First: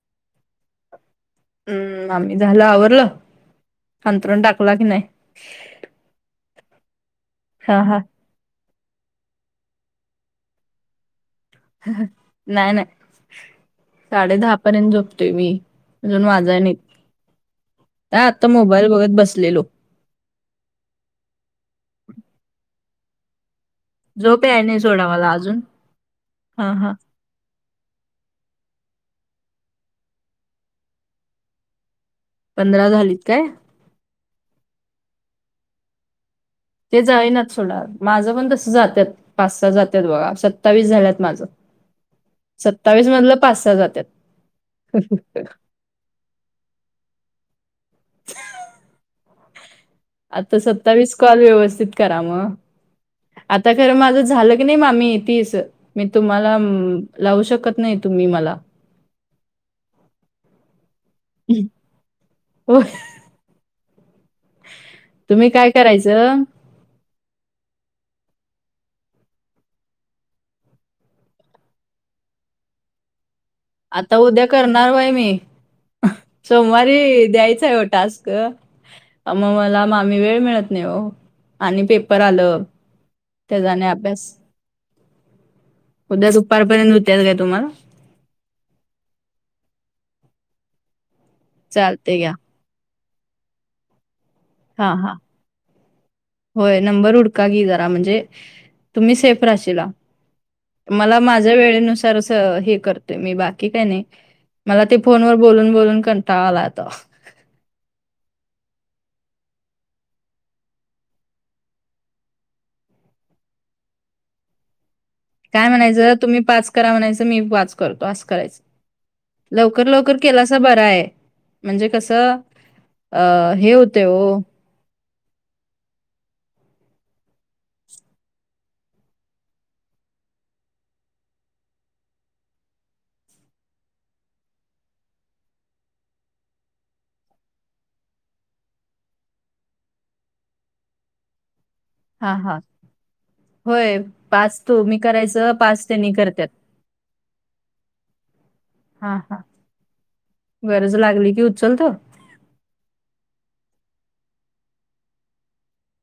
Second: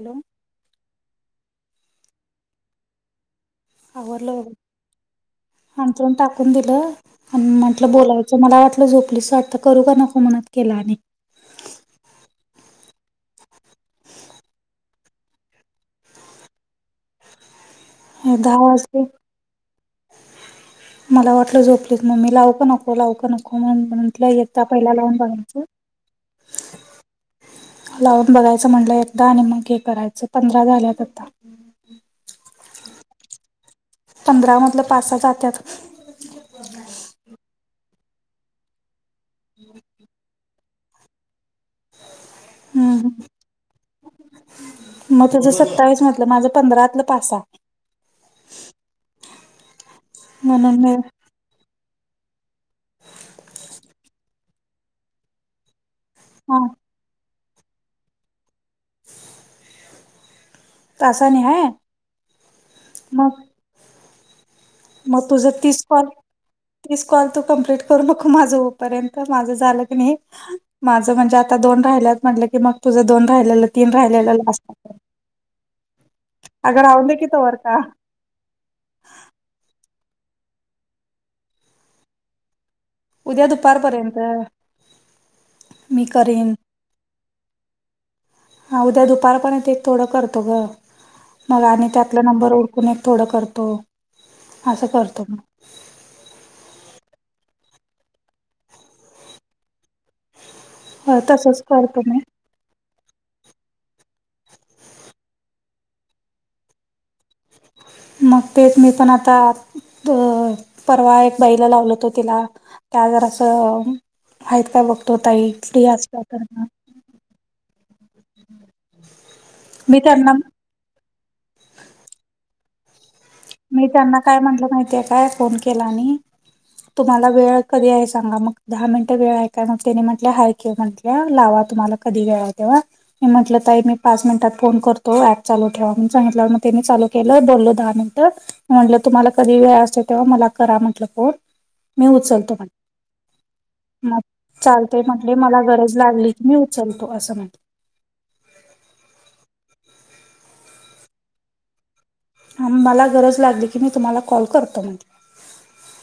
Hello हम्म आम्ही झालं आवरलं अंथरूण टाकला की नाही हंतरून टाकून दिलं आणि हा म्हटलं हा बोलायचं मला वाटलं झोपलीचं वाटत करू का नको मनात केला आणि नाही नाही साडे दहा पर्यंत, झोपतोय मी अजून वा जा येत नाही ह आता दहा मोबाईल वाजले बघत बसलेलो मला वाटलं झोपलीत मग मी लाव क नको लाव नको मण म्हटलं झोप यता याय नाही पहिला सोडा लावून मला अजून बघायचं हा हा लावून बघायचं म्हटलं एकदा आणि मग हे करायचं पंधरा झाल्यात आता पंधरा झालीत काय पंधरा मधलं पास सहा जातत ते जायना सणार माझं पण तस जातात पाच सहा जातात बघा सत्तावीस झाल्यात माझं सत्तावीस हम्म मधलं पाच सहा जातात मग तुझं सत्तावीस म माझ पंधराातलं पास, सहा आता म्हणून मी सत्तावीस कॉल व्यवस्थित करा मग आता खरं माझ झालं की नाही मा्मी तीच मी तुम्हाला हा लावू शकत नाही तुम्ही मला तं नाही हा होय. मग मग तुम्ही तुझं काय तीस पल करायचं तीच कॉल तू कं्प्लीट करू नक माझं होपर्यंत माझं झालं की नाही माझं म्हणजे आता दोन राहिल्यात म्हटलं की मग तुझं दोन राहिले आता उद्या करणार वय मी अगं सोमवारी राहून दे की तोवर द्यायचं का. आहे टास्क मग मला मामी वेळ मिळत नाही हो आणि पेपर आलं उद्या त्या जाण्या दुपारपर्यंत अभ्यास मी उद्या करीन. दुपार पर्यंत त्याच का तुम्हाला हा उद्या दुपारपर्यंत एक थोडं करतो ग मग आणि चालते त्यातला घ्या नंबर कोण एक थोडं करतो असं हा हा करतो मग. होय नंबर उडका की जरा म्हणजे तुम्ही सेफ राशला मला होय माझ्या तसंच करतो वेळेनुसार मी. हे कर मी बाकी काही नाही मला ते फोन व बोलून बोलून कणताा आलाता मग तेच मी पण आता अ परवा एक बाईला लावल होतो तिला त्या जरा असं आहेत काय बघ काय म्हणायचं तुम्ही पाच करा म्हणायचं मी पाच करतो असं करायचं लवकर मी लवकर त्यांना केलासा बर आहे म्हणजे कसं अ हे होते हो माहिती काय फोन केला म तुम्हाला वेळ कधी आहे सांगा मग दहा मिनिटं वेळ आहे काय मग त्यानी म्हटलं हरक म्हटलं लावा तुम्हाला कधी घेय तेव्हा म म्हटलं तई मी पाच मिनिटात फोन करतो प चालू ठेवा सांगितलं मग तेनी चालू केलं बोललो दहा मिनिट म्हटलं तुम्हाला कधी वेळ असे तेव्हा मला करा म्हटलं, फोन मी हां, उचलतो हां. पण होय, मग पाच तुम्ही चालतय म्हटले करायचं, मला पाच गरज त्यांनी लागली करत्यात. की मी उचलतो असं म्हट हा हा गरज लागली की उचलत मला गरज लागली की मी तुम्हाला कॉल करतो म्ह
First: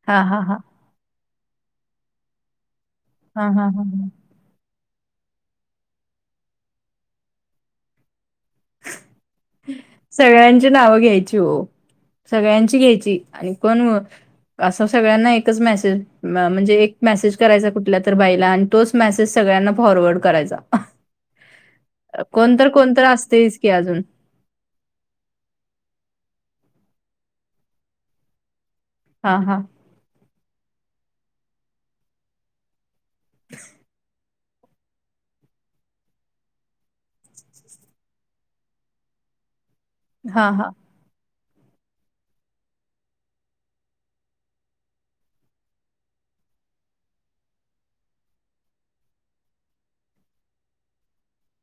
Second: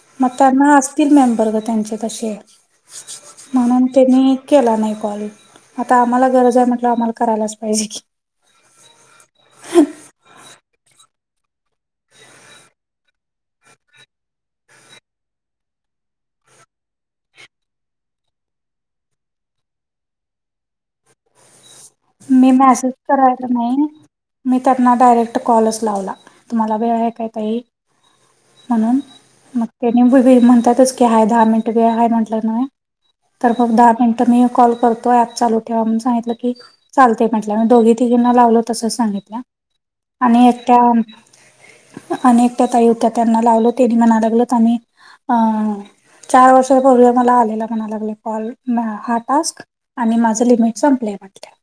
हां, मग हां, हां. त्यांना त मेंबर ग त्यांचे तसे हां, हां, हां, म्हणून हां. त्यांनी केला नाही कॉल आता आम्हाला गरज आहे म्हटल आम्हाला करायलाच पाहिजे की [unintelligible] सगळ्यांची नाव घ्यायची हो सगळ्यांची घ्यायची आणि कोण असं सगळ्यांना एकच मेसेज म्हणजे एक मेसेज करायचा कुठल्या तर बाईला तोच मेसेज सगळ्यांना फॉरवर्ड करायचा अ, मी कोण तर कोण मेसेज तर करायला असतंयच की नाही अजून. मी त्यांना डायरेक्ट कॉलच लावला तुम्हाला वेळ आहे काहीतही म्हणून हा हा ते निंबूी म्हणतातच की हय दहा मिनिट बेय म्हट न तर मग दहा मिनिट तर मी कॉल करतो ऍप चालू ठेवाणून सांगितलं की चालते म्हटलं मी दोघी तिघींना लावलो तस सांगितलं आणि हां, हां. एकट्या अनेकट्या तई होत्या त्यांना लावलो त्यांनी म्हणालागल तर आम्ही अं चार वर्षापूर्वी मला आलेला म्हणालागले कॉल हार् टास्क आणि माझं लिमिट संपलं आहे वाटलं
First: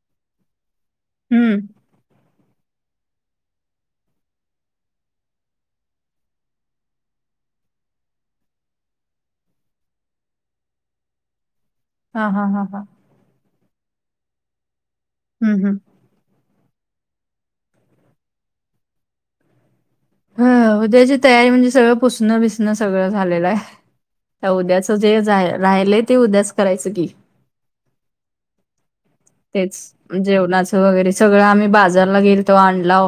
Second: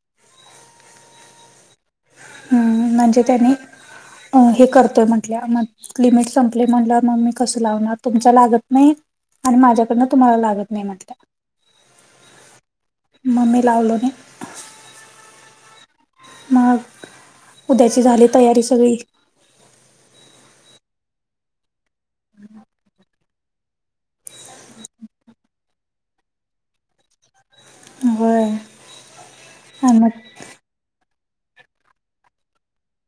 हम्म हम् म्हणजे त्यानी अ हे करतोय म्हंटल्या मग लिमिट संपले म्हणलं मम ममी कसं लावणार तुमच लागत नाही आणि माझ्याकडनं तुम्हाला लागत नाही म्हटलं हा हा हा हा ममी लावलोने हम् हम मग उद्याची झाली तयारी सगळी अ उद्याची तयारी म्हणजे सगळं पुसणं बिसणं सगळं झालेलं आहे त्या उद्याच जे राहिलंय ते उद्याच करायचं की होय तेच आणि मग जेवणाच वगैरे सगळं आम्ही बाजारला गेल तो आणला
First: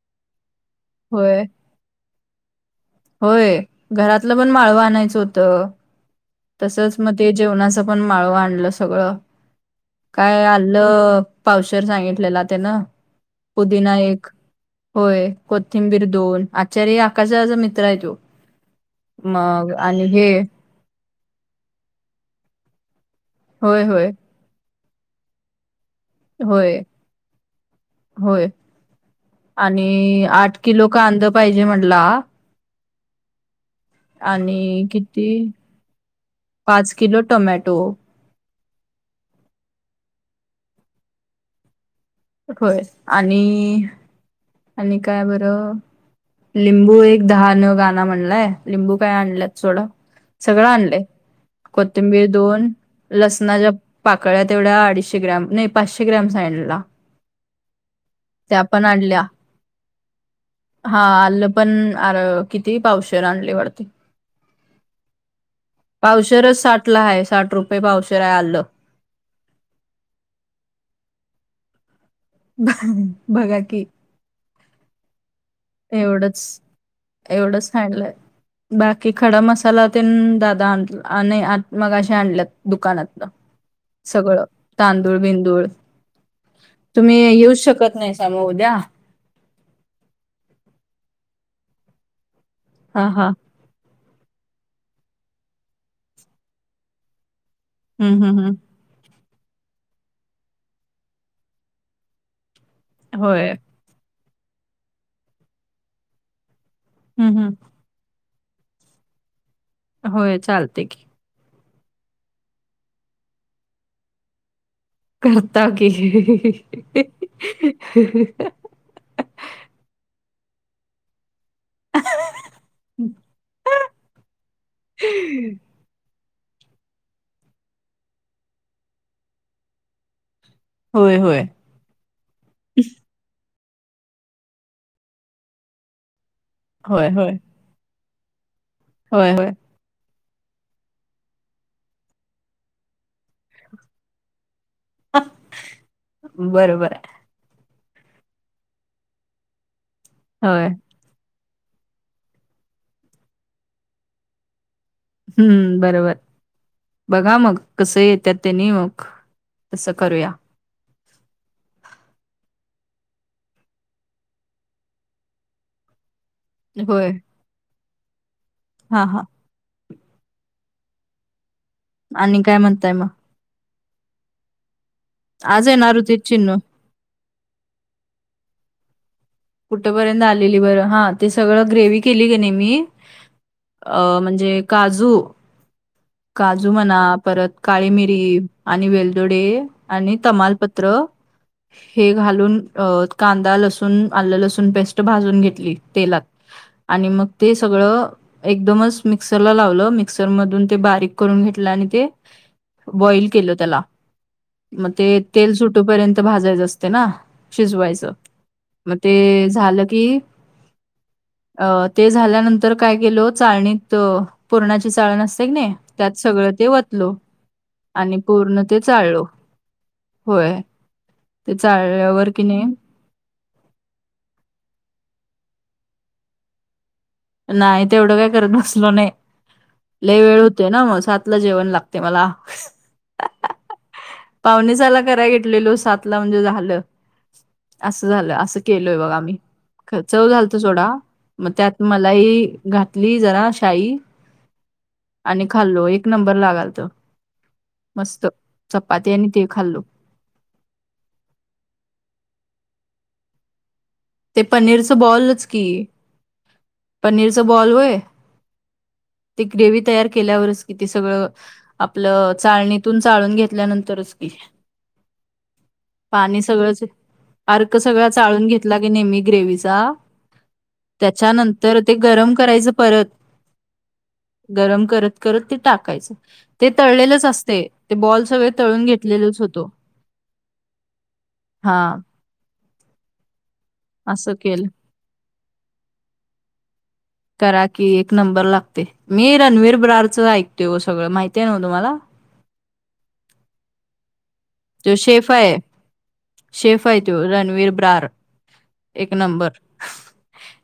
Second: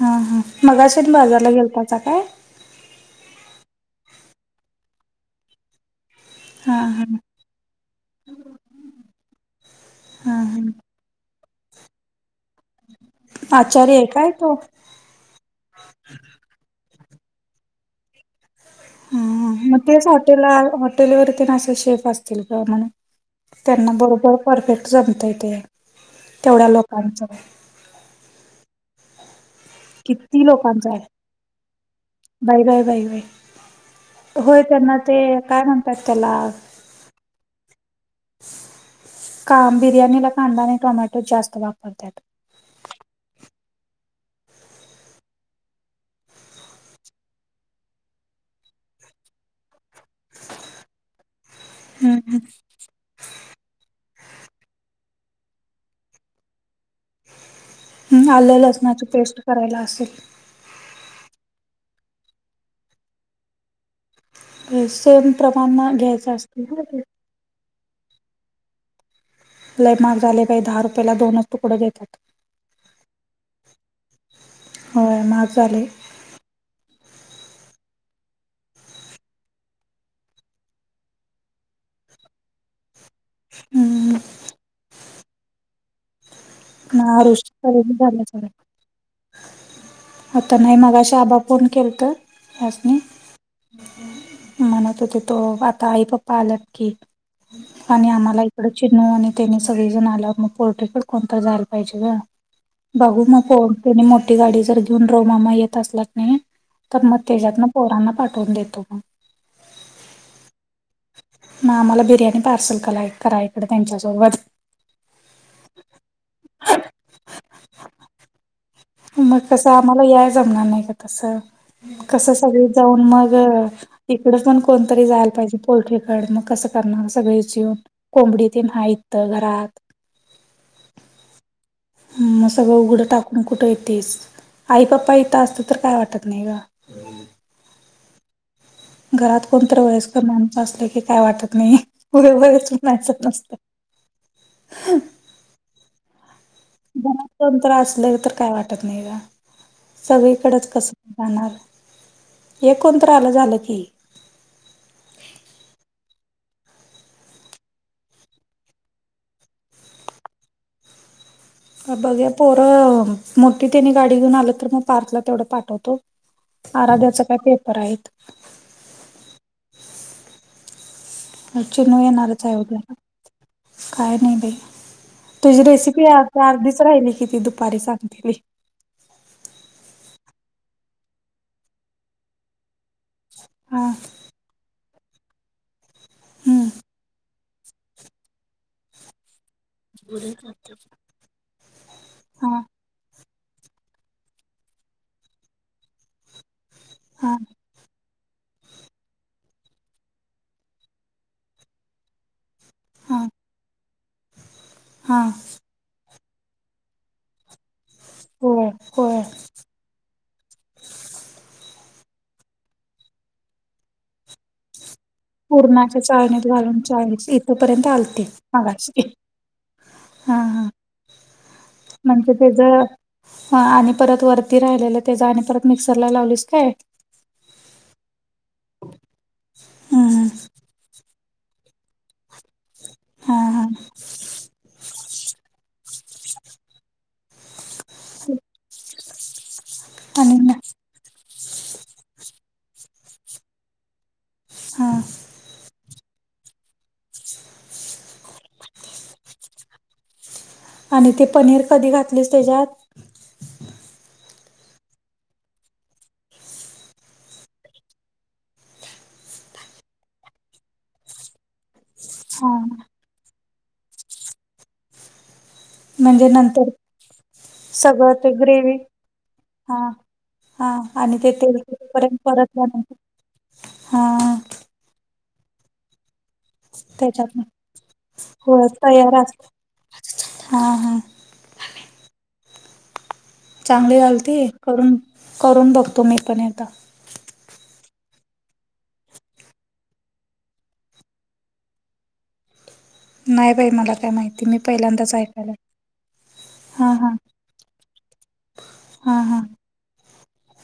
हा हा मगाशेत होय बाजारला गेलताचा काय होय घरातलं पण माळव आणायचं होतं हा तसंच हा मग ते जेवणाचं पण माळव आणलं सगळं हा काय हा आलं पावसर सांगितलेलं ते ना आचारी पुदिना आहे काय एकक तो होय कोथिंबीर दोन आचार्य आकाचाचा मित्र आहे तो हम म मग आणि हे हॉटेल हटेलवरती असं शेफ असतील का म्हण होय त्यांना होय बरोबर परफेक्ट जमता येते तेवढ्या होय लोकांचं होय आणि किती आठ किलो कांदा पाहिजे म्हटला बाय बाय बाय बाय होय आणि त्यांना ते किती काय म्हणतात त्याला पाच किलो टोमॅटो काम बिर्याणीला कांदा आणि टोमॅटो जास्त वापरतात होय आणि आणि काय बरं लिंबू एक दहा न गाण म्हणलाय लिंबू काय आणलंत सोडं सगळं आणलंय हम्म कोथंबीर हम्म दोन लसणा ज पाकळ्या तेवढ्या अडीचशे ग्रॅम नाही पाचशे ग्रॅम सांडला ह आल्या त्या पण लसणाची आणल्या पेस्ट करायला असेल हा आलं पण अर किती पावश आणली वाडते सेम प्रमाण घ्यायचं पावशरच असते ना साठला ते. आहे साठ रुपये पावशर आहे आलं लैमाग झाले पा दहा रुपयाेला दोनच तुकड देतात बघा कि होय म चाले एवढच एवढंच हॅडल आहे बाकी खडा मसाला ते दादा आणला आणि मग अे आणल्या दुकानातलं हम्म सगळं तांदूळ बिंदूळ तुम्ही ना आरुषी येऊ शकत खरेदी नाही झाल्या सामो सगळ्या उद्या आता नाही मगा शाबा फोन केला तर अस हा हा म्हणत होते तो आता आई पप्पा आलात की आणि हं, हं, आम्हाला हं. इकडे चिनू आणि त्याने सगळेजण आल्या मग पोर्ट्रेकडे कोणता जायला पा का बघू मग होय. फोन नी मोठी गाडी जर घेऊन रोमामा येत असलाच नाही तर मग हं, हं. त्याच्यातन पोरांना पाठवून देतो मग होय चालते की म आम्हाला बिर्याणी पार्सल कय करा इकडं त्यांच्यासोबत करता की मग कसं आम्हाला याय जमणार नाही का तसं कसं सगळी जाऊन मग तिकडच पण कोणतरी जायला पाहिजे पोल्ट्रीकड मग कसं सगळेन कोंबडी तयित घरात. होय होय. मग सगळं उघडं टाकून कुठं येतेस आई पप्पा येत असतं तर काय वाटत नाही ग. होय होय. होय, घरात होय. कोणतरी वळेस. माणसं असलं की काय वाटत नाही व वच मायचत नसत. बरोबर आहे. ंत्र असले तर काय वाटत नाही का होय. सगळीकडेच कस. जाणार हे कोणत्र आलं झालं की. हम्म बरोबर. बघा मग कसं येत त्यांनी मग तसं करूया. बघ्या पोरं मोठी त्यानी गाडी घेऊन आलं तर मग पार्कला तेवढं पाठवतो. आराध्याचा काय पेपर आहेत. हा हा. चिू आणि येणारच आहे काय म्हणताय उद्याला मग? काय नाही दे. तुझी आज येणार रेसिपी होतीत चिन्नू. अर्धीच राहिली किती दुपारी सांगली. कुठपर्यंत आलेली बरं हा ते सगळं ग्रेव्ही केली ग नाही मी.. हा अ म्हणजे काजू हम्म काजू मणा परत काळी मिरी आणि वेलदोडे. आणि तमालपत्र हे घालून हा अ कांदा लसूण आलं लसूण पेस्ट भाजून घेतली तेलात आणि मग हा ते सगळं एकदमच मिक्सरला लावलं मिक्सरमधून. ते बारीक करून घेतला आणि ते. हा बॉईल केलं त्याला मग ते हा तेल सुट तोपर्यंत भाजायच असते ना शिजवायच. होय मग होय ते झालं की अ ते झाल्यानंतर काय केल चाळणीत पुरणाची चाळण असते. की नाही, पूर्णाच्या त्यात चाळणीत सगळं ते घालून चाळ वतलो इथपर्यंत आणि आलते पूर्ण ते मगाशी. चाळलो. हा होय. हा ते चाळल्यावर म्हणजे की नाही त्याच ह आणि परत वरती राहिलेलं त्याचा आणि परत मिक्सरला लावलीस काय. नाही ते एवढं काय करत नसलो नाही हा लई वेळ होते ना मग सातला जेवण लाग ते मला. हा पावणीसाला कराय घेतलेलो सात ला म्हणजे झालं. असं झालं असं केलय बघा आम्ही ख चव आणि झालतो सोडा मग त्यात मलाही घातली जरा शाई. हा आणि खाल्लो एक नंबर लागाल त मस्त चपाती आणि ते खाल्लो. आणि ती पनीर कधी घातलीस त्याच्यात ते पनीरचं बॉलच की पनीरच बॉल वय ते ग्रेवही तयार केल्यावरच किती सगळं. आपलं हा चाळणीतून चाळून घेतल्यानंतरच क [unintelligible] पाणी नंतर सगळंच अर्क सगळं ते चाळून घेत ग्रेवी नेहमी हा ग्रेवीचा हा आणि ते तेल त्याच्यानंतर ते सुटेपर्यंत गरम परतल्या करायचं नंतर परत. हा गरम करत करत ते टाकायचं. ते तळलेलेच त्याच्यात असते ते बॉल सगळे होय तळून तयार घेतलेलच असत होतो. हा हा हा. चांगली झाल त असं केलं करून करून बघतो मी पण आता. करा कि एक नंबर लागते मी रणवीर ब्रारचं ऐकतेो सगळं माहिती आहे ना म तुम्हाला. नाही बाई मला काय माहिती. मी तो पहिल्यांदाच शेफ ऐकायला आहे, शेफ हा आहे हा तो रणवीर ब्रार. एक हा हा नंबर,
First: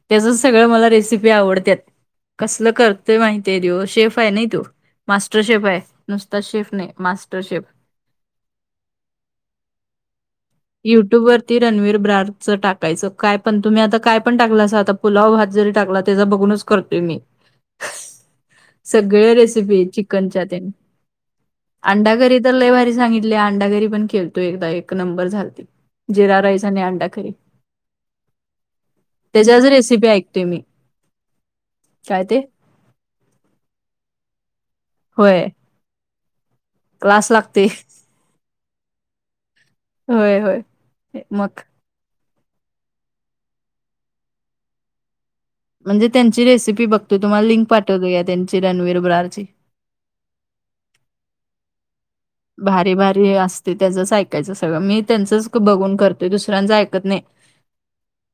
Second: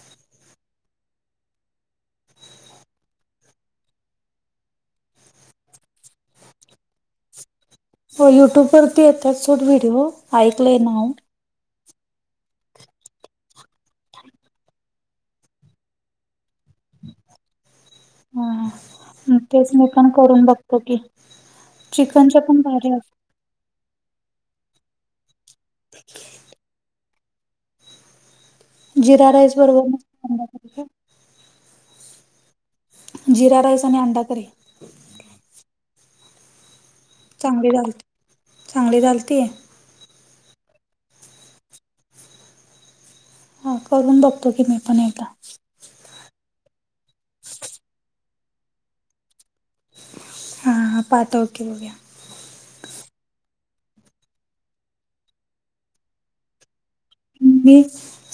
त्याच सगळं मला रेसिपी आवडत्यात. कसलं करतेय माहितीय तेव शेफ आहे नइ तो. मास्टरशेफ आहे, नुसता शेफ नाही, मास्टरशेफ. हो युट्यूबवरती येतात सोड व्हिडिओ. ऐकलंय नाव युट्यूबवर रणवीर ब्रारच टाकायचं. काय पण तुम्ही आता काय पण टाकलं अस आता पुलाव भात जरी टाकला त्याज बघूनच करतोय मी. ह. सगळे रेसिपी आहेत. चिकनच्या तेन की अंडा करी चिकनच्या तर पण लय भारी सांगित [unintelligible] अंडाकरी पण केळतो एकदा एक नंबर झाल जिरा राईस आणि अंडा करी. असतात जिरा राईस त्याच्याच बरोबर रेसिपी मस्त ऐकतोय अंडा मी, करी काय काय ते जिरा राइस आणि अंडा करी. होय. क्लास लागते. चांगली झाल, चांगली झालती. होय होय, मग हा करून बघतो की मी पण एकदा. म्हणजे त्यांची रेसिपी बघते, तुम्हाला लिंक पाठवते घ्या त्यांची रणवीर ब्रार ची. हा पाठव की बघूया. भारी भारी असते त्याचच ऐकायचं सगळं मी त्यांचंच बघून करते दुसऱ्यांच ऐकत नाही. मी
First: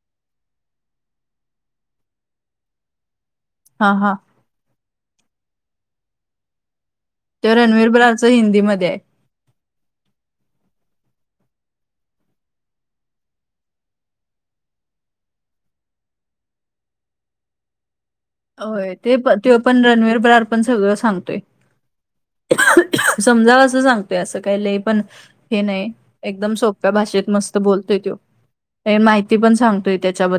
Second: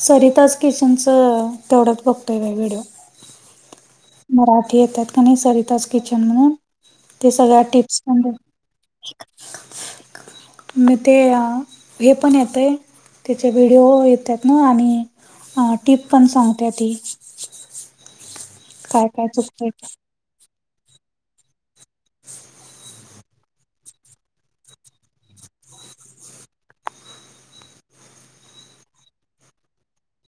सरिताज किचनच तेवढ्याच बघतोय बाई व्हिडिओ. हा, हा. मराठी येतात का नाही सरितास किचन म्हणून ते सगळ्या रणवीर टिप्स पण ब्रारचं बघतोय. हिंदीमध्ये आहे. म ते हे पण येतय. त्याचे व्हिडिओ येतात ना आणि टीप पण सांगत्या ती. होय काय ते काय पण त्यो चुकतंय पण रणवीर ब्रार पण सगळं सांगतोय. [inaudible] समजाव असं सांगतोय असं काही ल पण हे नाही एकदम सोप्या भाषेत मस्त बोलतोय तो. माहिती पण सांगतोय त्याच्याबद्दल.